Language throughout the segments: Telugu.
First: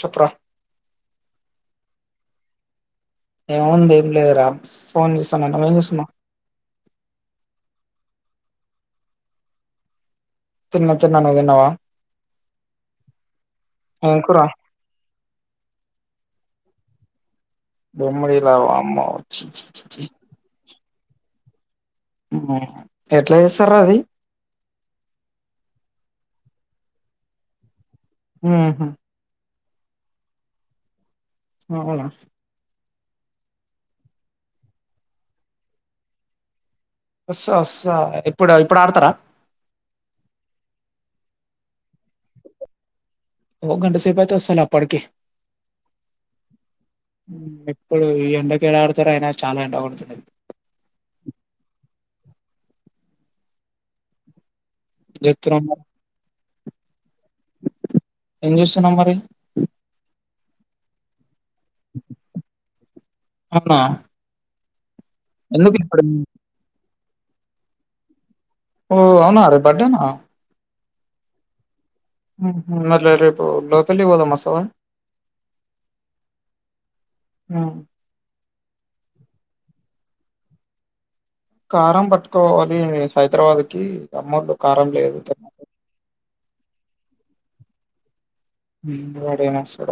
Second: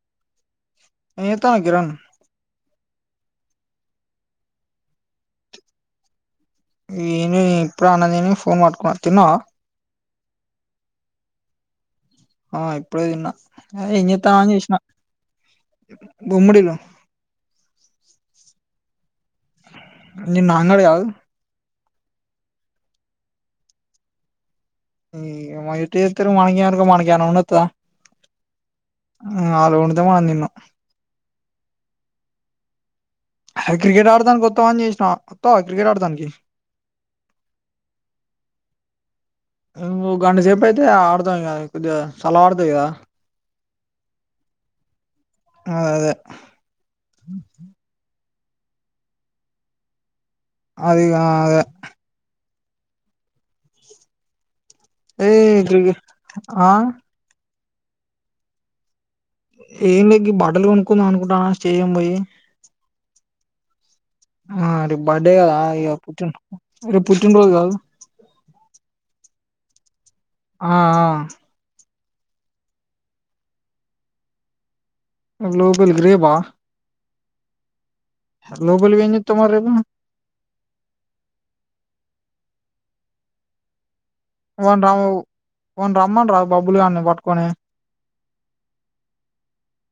చెపరా న ఏతాను కిరణ్ ఏముంది ఏం లేదురా ఫోన్ చూస్తున్నా నువెం చెస్తునావ్ ఈమె ఇప్పుడు ఆనదిని ఫోన్ మాట్టుకున్నా తిన్నా చతిన్న తిన్న తిన్నావా ఆ ఇప్పుడే తిన్నా అదే ఏం చెత్తన్నావ్ అని చేసిన బమ్మడిలో బెమ్మడిలా అమ్మ నీ నాన్నదు కాదు మ్మ్ ఎట్లా చేస్తారు రా అది ఈ మటితే మణకిను మణగన ఉన్నతా హుహు ఇంగ ఆళ్ళు వండితే మనం తిన్నాం అవున క్రికెట్ ఆడదానికి వత్తావ్ అని చేసినా వత్తవ క్రికెట్ ఆడదానికి వస్స వస్సా ఇప్పుడు ఇప్పుడు ఆడతారా ఇంకో గంట సేపు అయితే ఆడదాం ఇగ కొద్దిగా సలాడుగా ఇగ ఓ గంట సేపు అయితే వస్తలే అప్పటికి అదే మ్మ్ ఎప్పుడు ఎండకు ఎడాడతారు అయినా చాలా ఎండ కొడుతున్నది అదే అది అదే ఏం ఏ చెప్తున్నావ్ మరి [inaudible] ఆ ఏం చేస్తున్నావ్ మరి ఎందికి బడలు కొనుకుందాం అనుకుంటున్న చెయ్యం పోయి అవునా ఆ రెబ్ బర్డే కద ఎందుకు ఇగ ఇప్పుడు [unintelligible] రేప్ పుట్టిన రోజు కాదు ఓ అవునా రేప్ బర్డేనా ఆ ఆ మ రేపు లోపల్ పోదామ్ వస్సవ గ్లోబల్ గ్రే బా ఆ లోపల పోయి ఏం చేత్తావ్ [inaudible] కారం పట్టుకు పోవాలి హైదరాబాద్ కి అమ్మోళ్ళు వన్ కారం రామ లేదు వన్ రమ్మన్ రా బబ్లూ గాన్ని పట్కుని వాడే మసడ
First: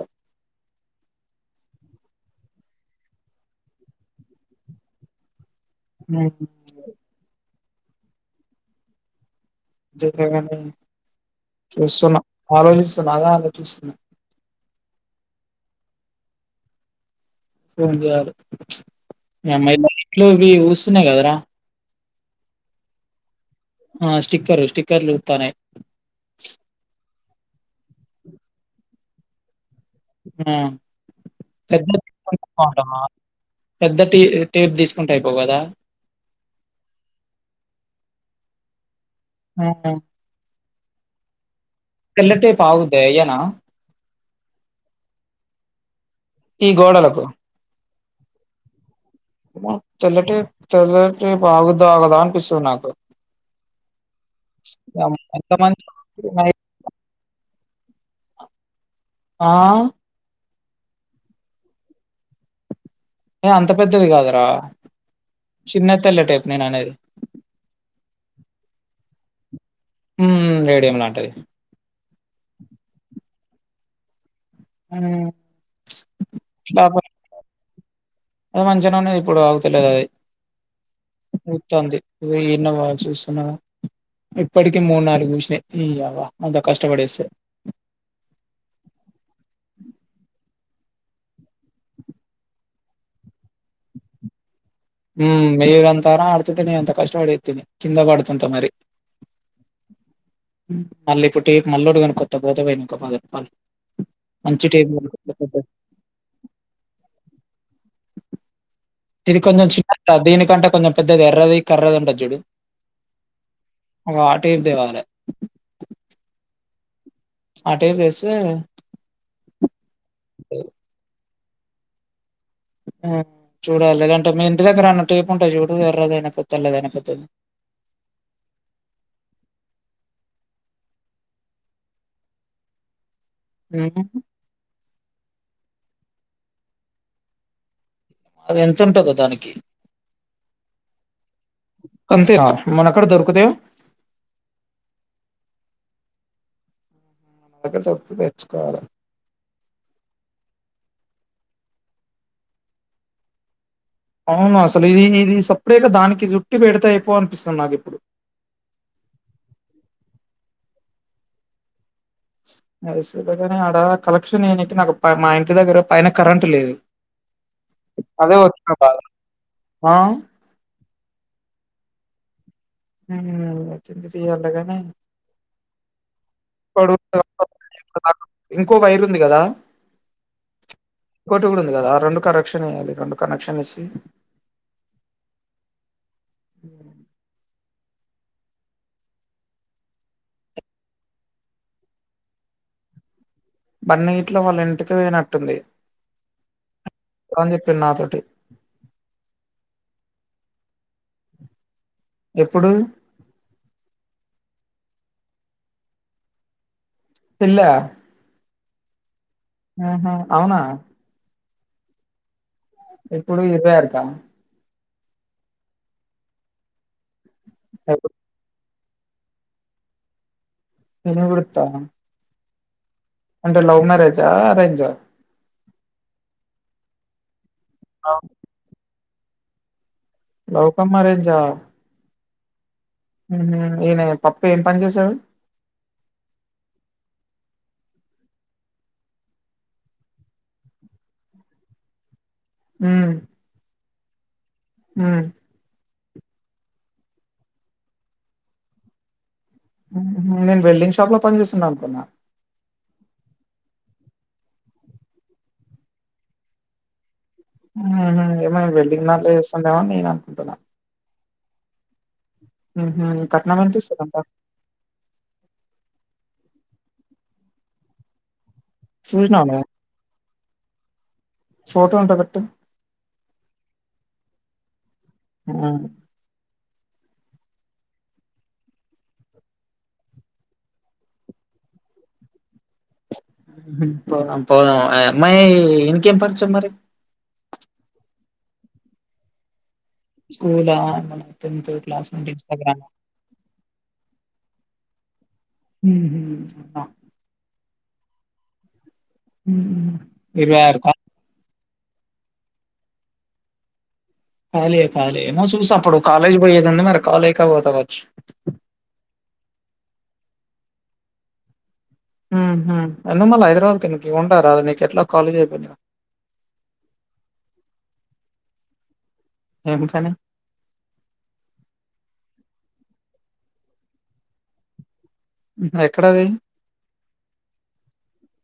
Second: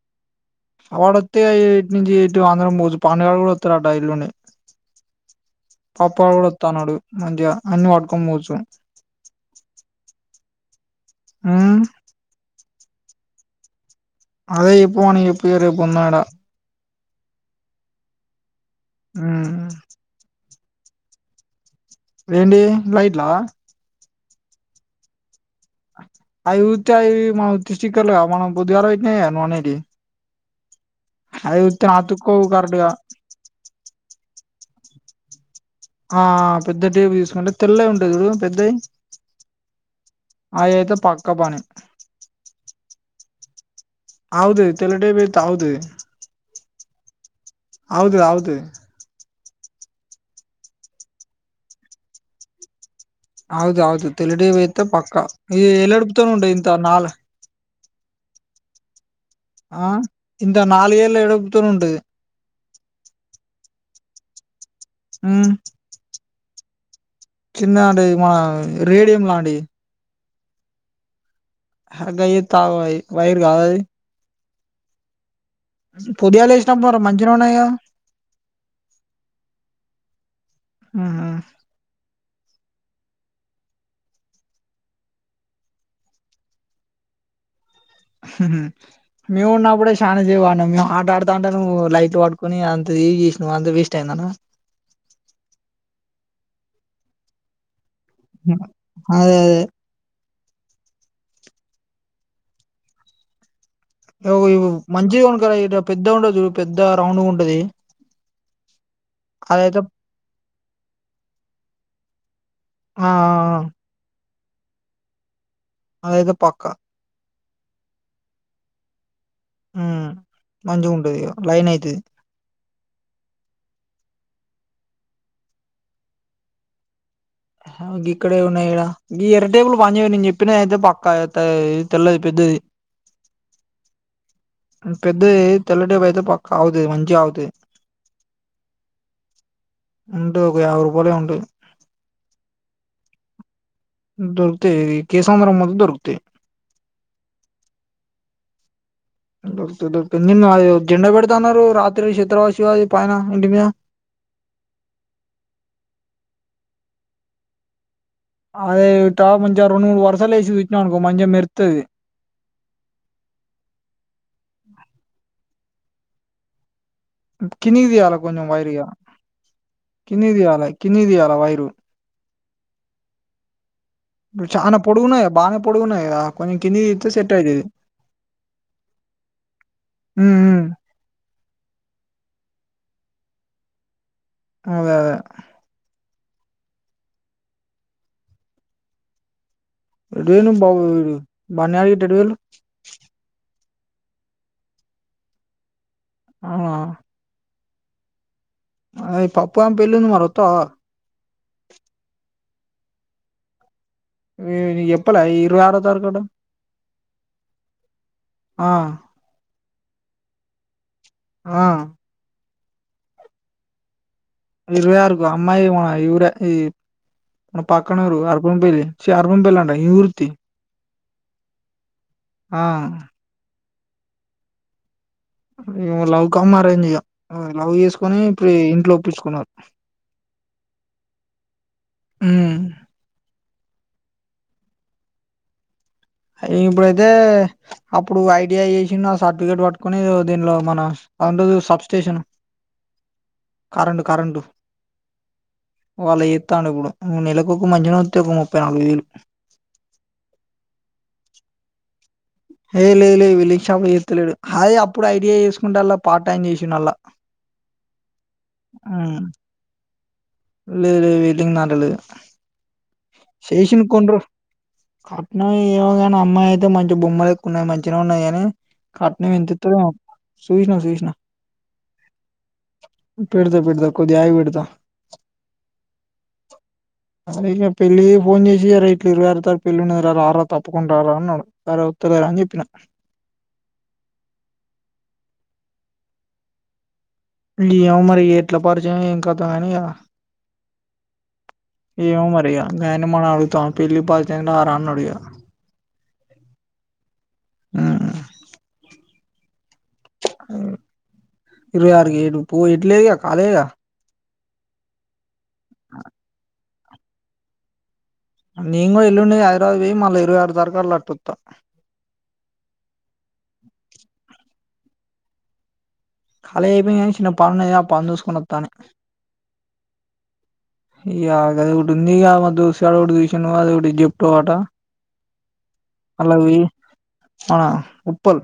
అ వాడత్తే ఎటు నుంచి ఎటు ఆంధ్రం పోచ్చు పండుగలు కూడా వస్తారు ఆ డైలోనే పాప కూడా వత్త అన్నాడు మంద్య అన్ని పట్టుకొని పోవచ్చు [inaudible] ఉమ్ చేస్సున్న [unintelligible] బాల ఆలోచిస్తున్నా అదే ఎప్పువని ఇ పేర్ ఎపున్నాడ ఫోన్ జేయలే ఉమ్ ఇ అమ్మాయి మళ్ళీ ఇంట్లో వి ఊస్ సున్న గదరా ఎండి లైట్లా ఆ స్టిక్కరు స్టిక్కర్లు తనే మ ఉత్తి స్టిక్కర్లు మనం పొదుగలే గ నువ్ అనేటి ఆ పెద్ద [unintelligible] అతుక్కోవు కరెక్ట్ గా బాగుంటామా పెద్ద టేప్ తీస్కుంటే అయిపో కదా ఆ పెద్ద టీవ్ తీూస్కుంటే తెల్ల గ్ ఉంటది చుడు పెద్దయ్ ఆ ఆ అయేతే పక్క పని తెల్ల టేప్ ఆగుద్ద ఈయన అగుతది తెల్ల టేప్ ఎత్తే అగుతది ఈ గోడలకు అగుత అగుతది తెల్లటి తెల్లటి బాగోదడదఆ కదా అనిపిస్తుంది నాకు అవుదువుదు తెలుడి వైయితే పక్కా ఎంత ఇది మంచి ఎల్డుపుతాను ఉం ఇంత నాల ఆ ఇంద నాల్గ్ ఎల్ ఎడుక్తు ఉండువి ఏ అంత పెద్దది గదురా అనేది చిన్న అంటే మన రేడియం లాం డి ఉమ్మ్ రేడియం లాంటిది హ గయిత్త వోయి వైర్ గాద్ అది ఉమ్ అసలు పుదియాలు వేసినామ్ పొర మంచిరా ఉన్నాయా అది మంచినే ఇప్పుడు ఆగుతలేద్ అది ఉహు ఉతంది ను ఇ ఇన్నవా చూస్తున్నావా ఇప్పటికీ మూడు నాలుగు నిమ్ష్నే నీయవ్వ అంత కష్టపడేస్తే మేము ఉన్నప్పుడే శానా సేప్అడ్నమ్ మేము ఆట ఆడుతా అంటే నువ్వు లైట్ వాడుకొని అంత ఇ చేసిన నువ్వు అంత వేస్ట్ అయిందన. ఉమ్ మీర్ అంతరా ఆడుతుంటె నే అంత కష్టవడి ఎత్తిని కింద పడుతుంట అదే అదే మల్లిపుట్టిప్ మళ్ళోడు కోన్ కొత్త పోత పోయినాన్కొ పద పద యవ్ ఇవు మంచిది కొన్కర ఇడ పెద్దగ్ ఉంటద్ చూడు పెద్ద రౌండ్గ ఉంటది అదయితే. త దీనికంటే కొంచెం పెద్దది ఎర్రది కర్రది ఉంటద్ చుడు ఆ ఆ, వా టేప్ తేవాలే ఆదైతే పక్క ఆ టేప్ తెస్తే మ్మ్ మంచిగా ఉంటది ఇగ లైన్ అయితది ఆ చూాడాలి లేదంటే మీ ఇంటి దగ్గర అన్నతో చెప్ప్ ఉంటా చూడు ఎర్రద అయినా పొద్దుా లేద అయినా పొత్తది గిక్కడే ఉన్నాయి ఇడ ఎర్ర టేబులు పని చేయవు నేను చెప్పిన అయితే పక్కా తెల్లది పెద్దది మ్మ్ పెద్ద తెల్లటేబ అయితే పక్కా అవుతది మంచిగా అవుతది అది ఎంత ఉంటదో దానికి పోలే ఉంది అంతే మన ఎక్కడ దొరుకుతయ తమ్మరము మందు దొరుకుతయి అత చర్చు తెచ్చుకోవాల నిన్న జెండా పెడుతాన్నారు రాత్రి చిత్రవాసివది పైన ఇంటి మీద అవును అసలు ఇది ఇది సపరేట్గా దానికి జుట్టి పెడితే అయిపో అనిపిస్తది నాకు ఇప్పుడు అదే వి తా మెంజరు నువు వరుసలేసి పెట్టినావనుకో మంచిగా మెరుత్తది సరే గాని అడ కలెక్షన్ ఏ నాకు మా ఇంటి దగ్గర పైన కరెంట్ లేదు కిణీకి దియాల అదే కొంచం వచ్చిన వైరిగా బాధ ఆ కిందికి దియాల కిందికి దియాల వైరు మ్మ్ తీయాలగానే చానా పొడుగున్నాయి బానే పొడుగున్నాయి కదా కొంచెం కిందికి తీత్తే సెట్ అయితది ఇంకో వైరు ఉంది కదా ఉమ్ ఉమ్ ఇంకోటి కూడా ఉంది కదా రెండు కరెక్షన్ వేయాలి రెండు కనెక్షన్ ఏసి అదే మ్మ్ రెడు వేలు బాబ బిడు బాన రెడు వేలు బన్నీ ఇట్లో వాళ్ళ ఇంటికి వేయనట్టుంది ఆ [unintelligible] నా తోటి ఆ పప్పుగాన్ పెళ్ళుంది మరోత్తావ ఎప్పుడు ఎప్పలే ఇరవై ఆరో తారికట పెళ్లా ఆ ఆహ అవునా ఆ ఎప్పుడు ఇదే ఆట ఇరవై ఆరుకు అమ్మాయి వాయ్ ఈ ఊరే మన పక్కనూరు అల్పం పెర్రీ చ అర్బం పెల్లం ఇవృత్తి తను గుడుతా ఆ అంటే లవ్ మ్యారేజ్ ఆ అరేంజ ఇ లవ్ కమ్ అరేంజ్ ఇగా లవ్ చేసుకొని అవును. ఇప్పు ఇంట్లో [unintelligible] కున్నారు లోక మారేజా ఉమ్ ఈయన పప్పు ఏం పని చేసాడు అయి ఇప్పుడైతే అప్పుడు ఐటిఐ చేసిన సర్టిఫికేట్ పట్టుకుని దీనిలో మన అ ఉంది సబ్స్టేషన్ హ కరెంటు కరెంటు హ వాళ్ళ చేేస్తాను ఇప్పుడు. మూడు నెలకు ఒక మధ్యన వతి ఒక ముప్పై నాలుగు వేలు నేను వెల్డింగ్ షాప్ లో పని చేేస్తుండను అనుకున్నాను ఏ లే లే వెల్డింగ్ షాప్ చేస్తలేడు. హా అప్పుడు ఐటీఐ చేసుకుంటే అల్లా పార్ట్ టైం చేసాడు అల్లా ఆ ఏమీ వెల్డింగ్ దాంట్లో చేస్తుండ మి లే లే లే ఏమ్ కాలేదు హుహు. కట్నం ఎంత శేషన్ ఇస్తారంట కొండరు కట్న ఎవగానా అమ్మాయి అ మంచి బొమ్మలు ఎక్కున్నా మగా ఉన్నాయి కాని కట్నం చూసినావ ఏంత నువ్వు ఇత్తు వ సూష్నా సూష్నా ఫోటో ఉంటే పెట్టు పిడత పిడత కొది ఆయి వడత [inaudible] ఆ అక [unintelligible] పెళ్ళలి ఫోన్ చేసి ఎరే ఇట్లు ఇరువేరతారు పెళ్ళి రాలా తప్పకుండా రారా అన్నాడు వరే ఒత్తులేార అని చెప్పాను పోదం పోదం అమ్మాయి ఇకేం పరచ మరి ఇమో మరి ఎట్ల పరిచయం ఏం కదాం కాని స్కూల్ ఆ టెన్త్ క్లాస్న్ ఏమో నుండి మరి ఇన్స్టా రా రా అని అడిగా హ్ హమ్ ఆ ఉ ఇరవై ఆరు క ఇరవై ఆరుకి ఏడు పో ఏట్ లేదుగా కాలేదుగా ఫాల ఫాల మ చూస అప్పుడు కాలేజ్ పోయేదం మరి కాాల ఎ కాబత కచ్చ నేను కూడా ఎల్లుండి హైదరాబాద్ కి పోయి మళ్ళీ ఇరవై ఆరు తరకాళలాటుత అ హా అంటే మల్ల హైదరాబాద్ కి ఎందుకు ఉంటారు అ ఎట్లా కాలేజ్ ఐపోయింది గా కాలేజ్ అయిపోయి కానీ చిన్న పనున్నది ఆ పని చూసుకొని వత్త అని ఏం పని కది ఉంది మా దస [unintelligible] [unintelligible] జెప్టో అటా హుహు. ఎక్కడది మల్లా అవి ఆ ఉప్పల్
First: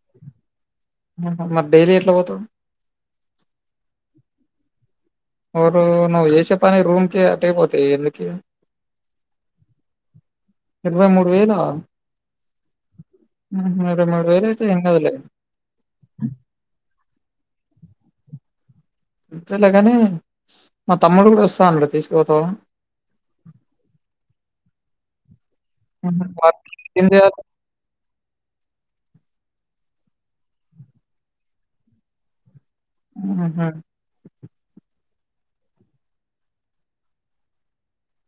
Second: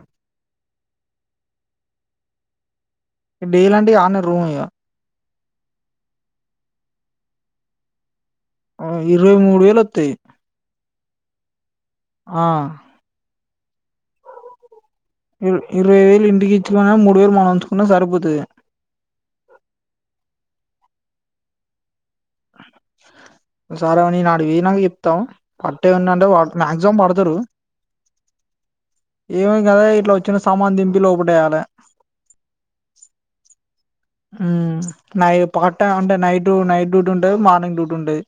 మరి డైలీ ఎట్లా పోతవు. డైలీ అంటే అన్నే రూం ఇగా [unintelligible] నువ్వు చేసే పనికి రూమ్కే అటేపోతయి ఎందుకు ఇగా. ఆ ఇరవై మూడు వేలు అత్తయి. ఇరవై మూడు వేలా హుహ్ మరి వేరు అయితే కాదులే ఇరు ఇరవై వేలు ఇంటికి ఇచ్చుకున్న మూడు వేలు మనం ఉంచుకున్న సరి పోతది. ఇత్తలేగాని మ తమ్ముడు కూడా వస్తా అన్నడు తీసు సార్ ఆ నేనాడికి వొయినంకా చెప్ తం పట్టేది హుహు. ఉందంటే వ వాడికి మాక్సిమం ఏం పడతరు. చేయాలి ఏమిమి గదే ఇట్లా వచ్చిన సామాన్ దింపి లోపటేయాలే. హుహు. హ్ నై పార్ట్ టైం అంటే నైట్ నైట్ డ్యూటీ ఉంటది, మార్నింగ్ డ్యూటీ ఉంటది.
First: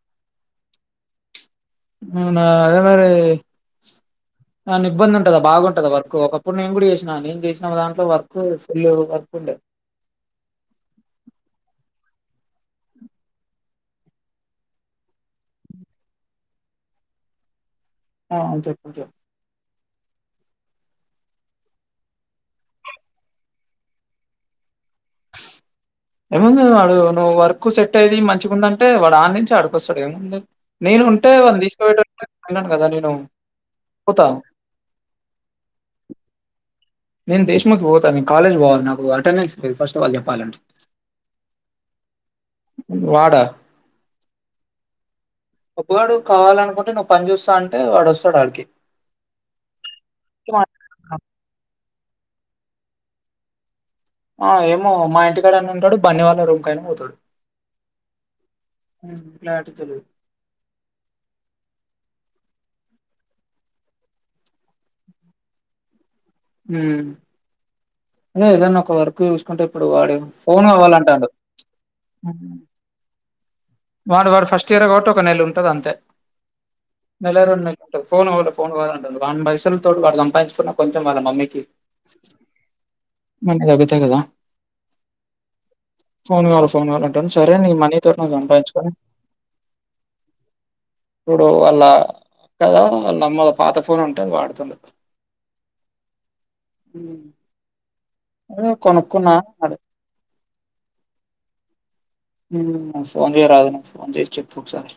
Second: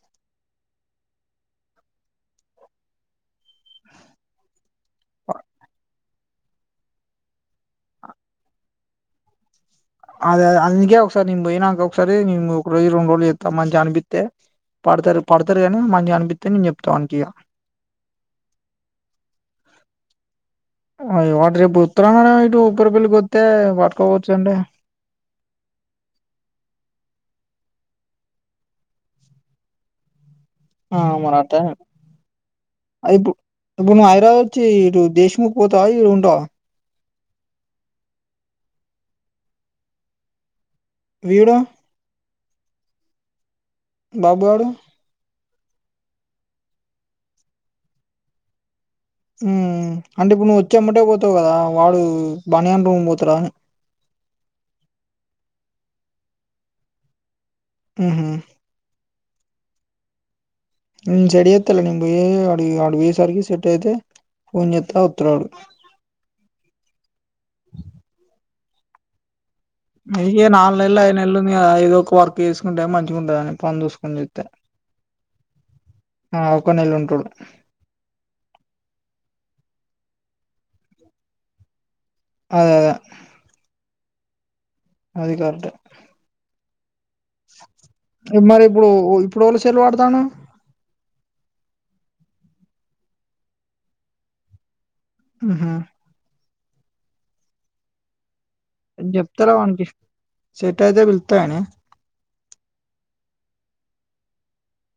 అవునా అదే మరి ఎమన్నా ఇబ్బంది ఉంటదా బాగుంటదా వర్క్ కొ ఒకప్పుడు నేను కూడా చేసిన నేను చేసినా దాంట్లో వర్క్ ఫుల్ వర్క్ ఉండే. అదే అదే అందుకే ఒకసారి నేను పోయినాంక ఒకసారి నేను ఒక రోజు రెండు రోజులు చేస్తా, మంచిగా అనిపిత్తే పడతరు పడతరు గాని మంచిగా అనిపిత్తే నేను చెప్తా ఆనికి ఇగా. ఆ చెప్పు చెప్పు వాడు రేపు ఓత్తడన్నడు కదా ఇటు ఊప్పరా పెళ్ళికి కోత్తే పట్కోవచ్చు అంటే ఏముంది వాడు నువ్వు వర్క్ సెట్ అయింది మంచిగా ఉందంటే వాడు ఆడి నుంచి ఆడికొస్తాడు ఏముంది. ఆ నేను ఉంటే వాడిని మరట్టనే తీసుకుపోయేటోడిని అన్నాను గదా! నేను ఆ ఇప్పుడు ఇప్పుడు నువ్వు పోతా. హైదరాబాద్ అచ్చి ఇటు దేశముఖ్ పోతావా ఇడ ఉంటవా. నేను దేశముఖ్ పోతా నేను కాలేజ్ పోవాలి. నాకు అటెండెన్స్ లేదు ఫస్ట్ ఆఫ్ ఆల్ చెప్పాలంటె. వీడు వాడా బాబు గాడు బబ్బుగాడు కావాలనుకుంటే నువ్వు పని చూస్తా అంటే వాడు వస్తడు ఆడికి. ఉ అంటే ఇప్పుడు నువ్వు వచ్చే ఎమ్మటే పోతవు కదా. వాడు బానుగాని రూం పోతాడా అని. ఆ ఏమో మా ఇంటికాడ అన్నా ఉంటడు. బన్నీ వాళ్ళ రూమ్ కైనా పోతడు. ఊహు క్లారీటితో లేదు. నేను సెట్ జేత్తలే నేను పోయి అడి అడు పోయేసరికి సెట్ అయితే ఫోన్చెత్తా ఓత్తడు ఆడు. హ్మ్ అదే ఏదన్నా ఒక వర్కు చూస్ అంటే ఇప్పుడు వాడు ఇగ ఫోన్ నాలుగు నెలలు ఐదు కావాలంటాడు. నెలలు ఉంది కదా ఏదో ఒక వర్క్ చేసుకుంటే మంచిగా ఉంటదని పని చూసుకొని వాడు చేత్తే వాడు ఫస్ట్ ఇయర్ కాబట్టి ఒక నెల ఉంటది అంతే. ఆ ఒక ఉంటడు నెల రెండు నెలలు ఉంటంది. ఫోన్ కావాలె ఫోన్ కావాలె వాని పైసలు వాడు సంపాదించుకున్న కొంచెం వాలా మమ్మీకి అదే అదే మంచిగా చదివిబిచ్చే కదా అది కరెక్ట్ఎ కొనాలే సరే నీ మనీ తో నువు ఇప్పుడు సంపాదించుకని ఇప్పుడు ఎవళ సెల్ వాడతాన్నవు ఇప్పుడు వాళ్ళ కదా వాళ్ళమ్మల పాత ఫోన్ ఉంటే అది వాడుతున ఊహు ఉ అదే కొనుక్కున్నా [unintelligible] సెటయితే పిల్తా కానీ ఫోన్ చేయ రాదు నా ఫోన్ చేసి చెప్పు ఒకసారి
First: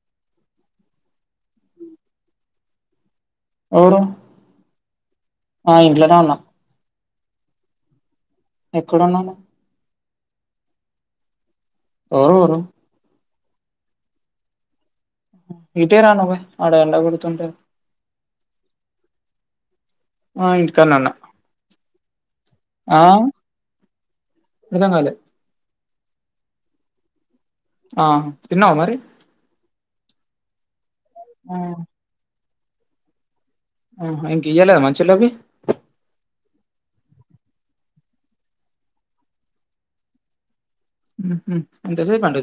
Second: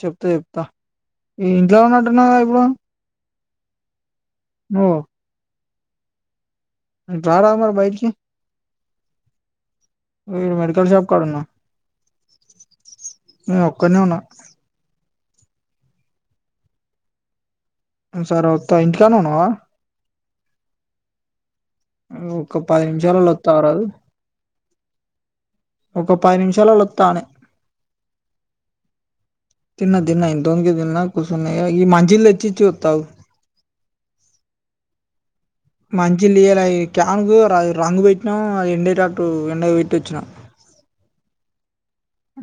చెప్తా చెప్తా ఈ ఇంట్లో ఉన్నట్టున్నావ్ గా ఇప్పుడు ఎవరు నువ్వు ఆ ఇంట్లోనే ఉన్నా రారాదు మరి బైటికి ఎక్కడున్నావ్ నువ్వు ఇడా మెడికల్ షాప్ కాడున్నా ఎవరు ఊరు నే ఒక్కనే ఉన్నా ఇటే రా నువ్వే ఆడ ఎండ కొడుతుంటే సరోత్త ఇంటికానే ఉన్నావా ఆ ఇంటికానే ఉన్న ను ఒక పది నిమిషాలలో వస్తా అగరదు అర్ధం కాలే ఒక పది నిమిషాలలా ఒత్త అని ఆ తిన్నావా మరి తిన్న తిన్న ఇంత ముందుకే తిన్న కుసున్న ఆ! ఇగ ఈ మంచి నీళ్ళు చి చతావు ఆ ఇంక ఇయాలే మంచిలోభి మంచిలిలు క్యాన్కు రంగు పెట్టినాం అది ఎండటట్టు ఎండ పెట్టి వచ్చినాం ఉహూ ఉ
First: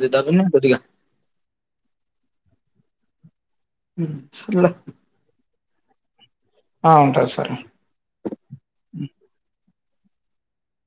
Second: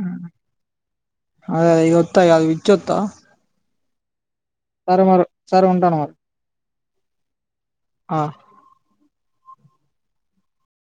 అదే అదే ఇగ ఒత్త అవి ఇచ్చి ఒత్త హూ సరే మరి సరే ఉంటాన మరి ఆ! ఉంటా సరే. ఆ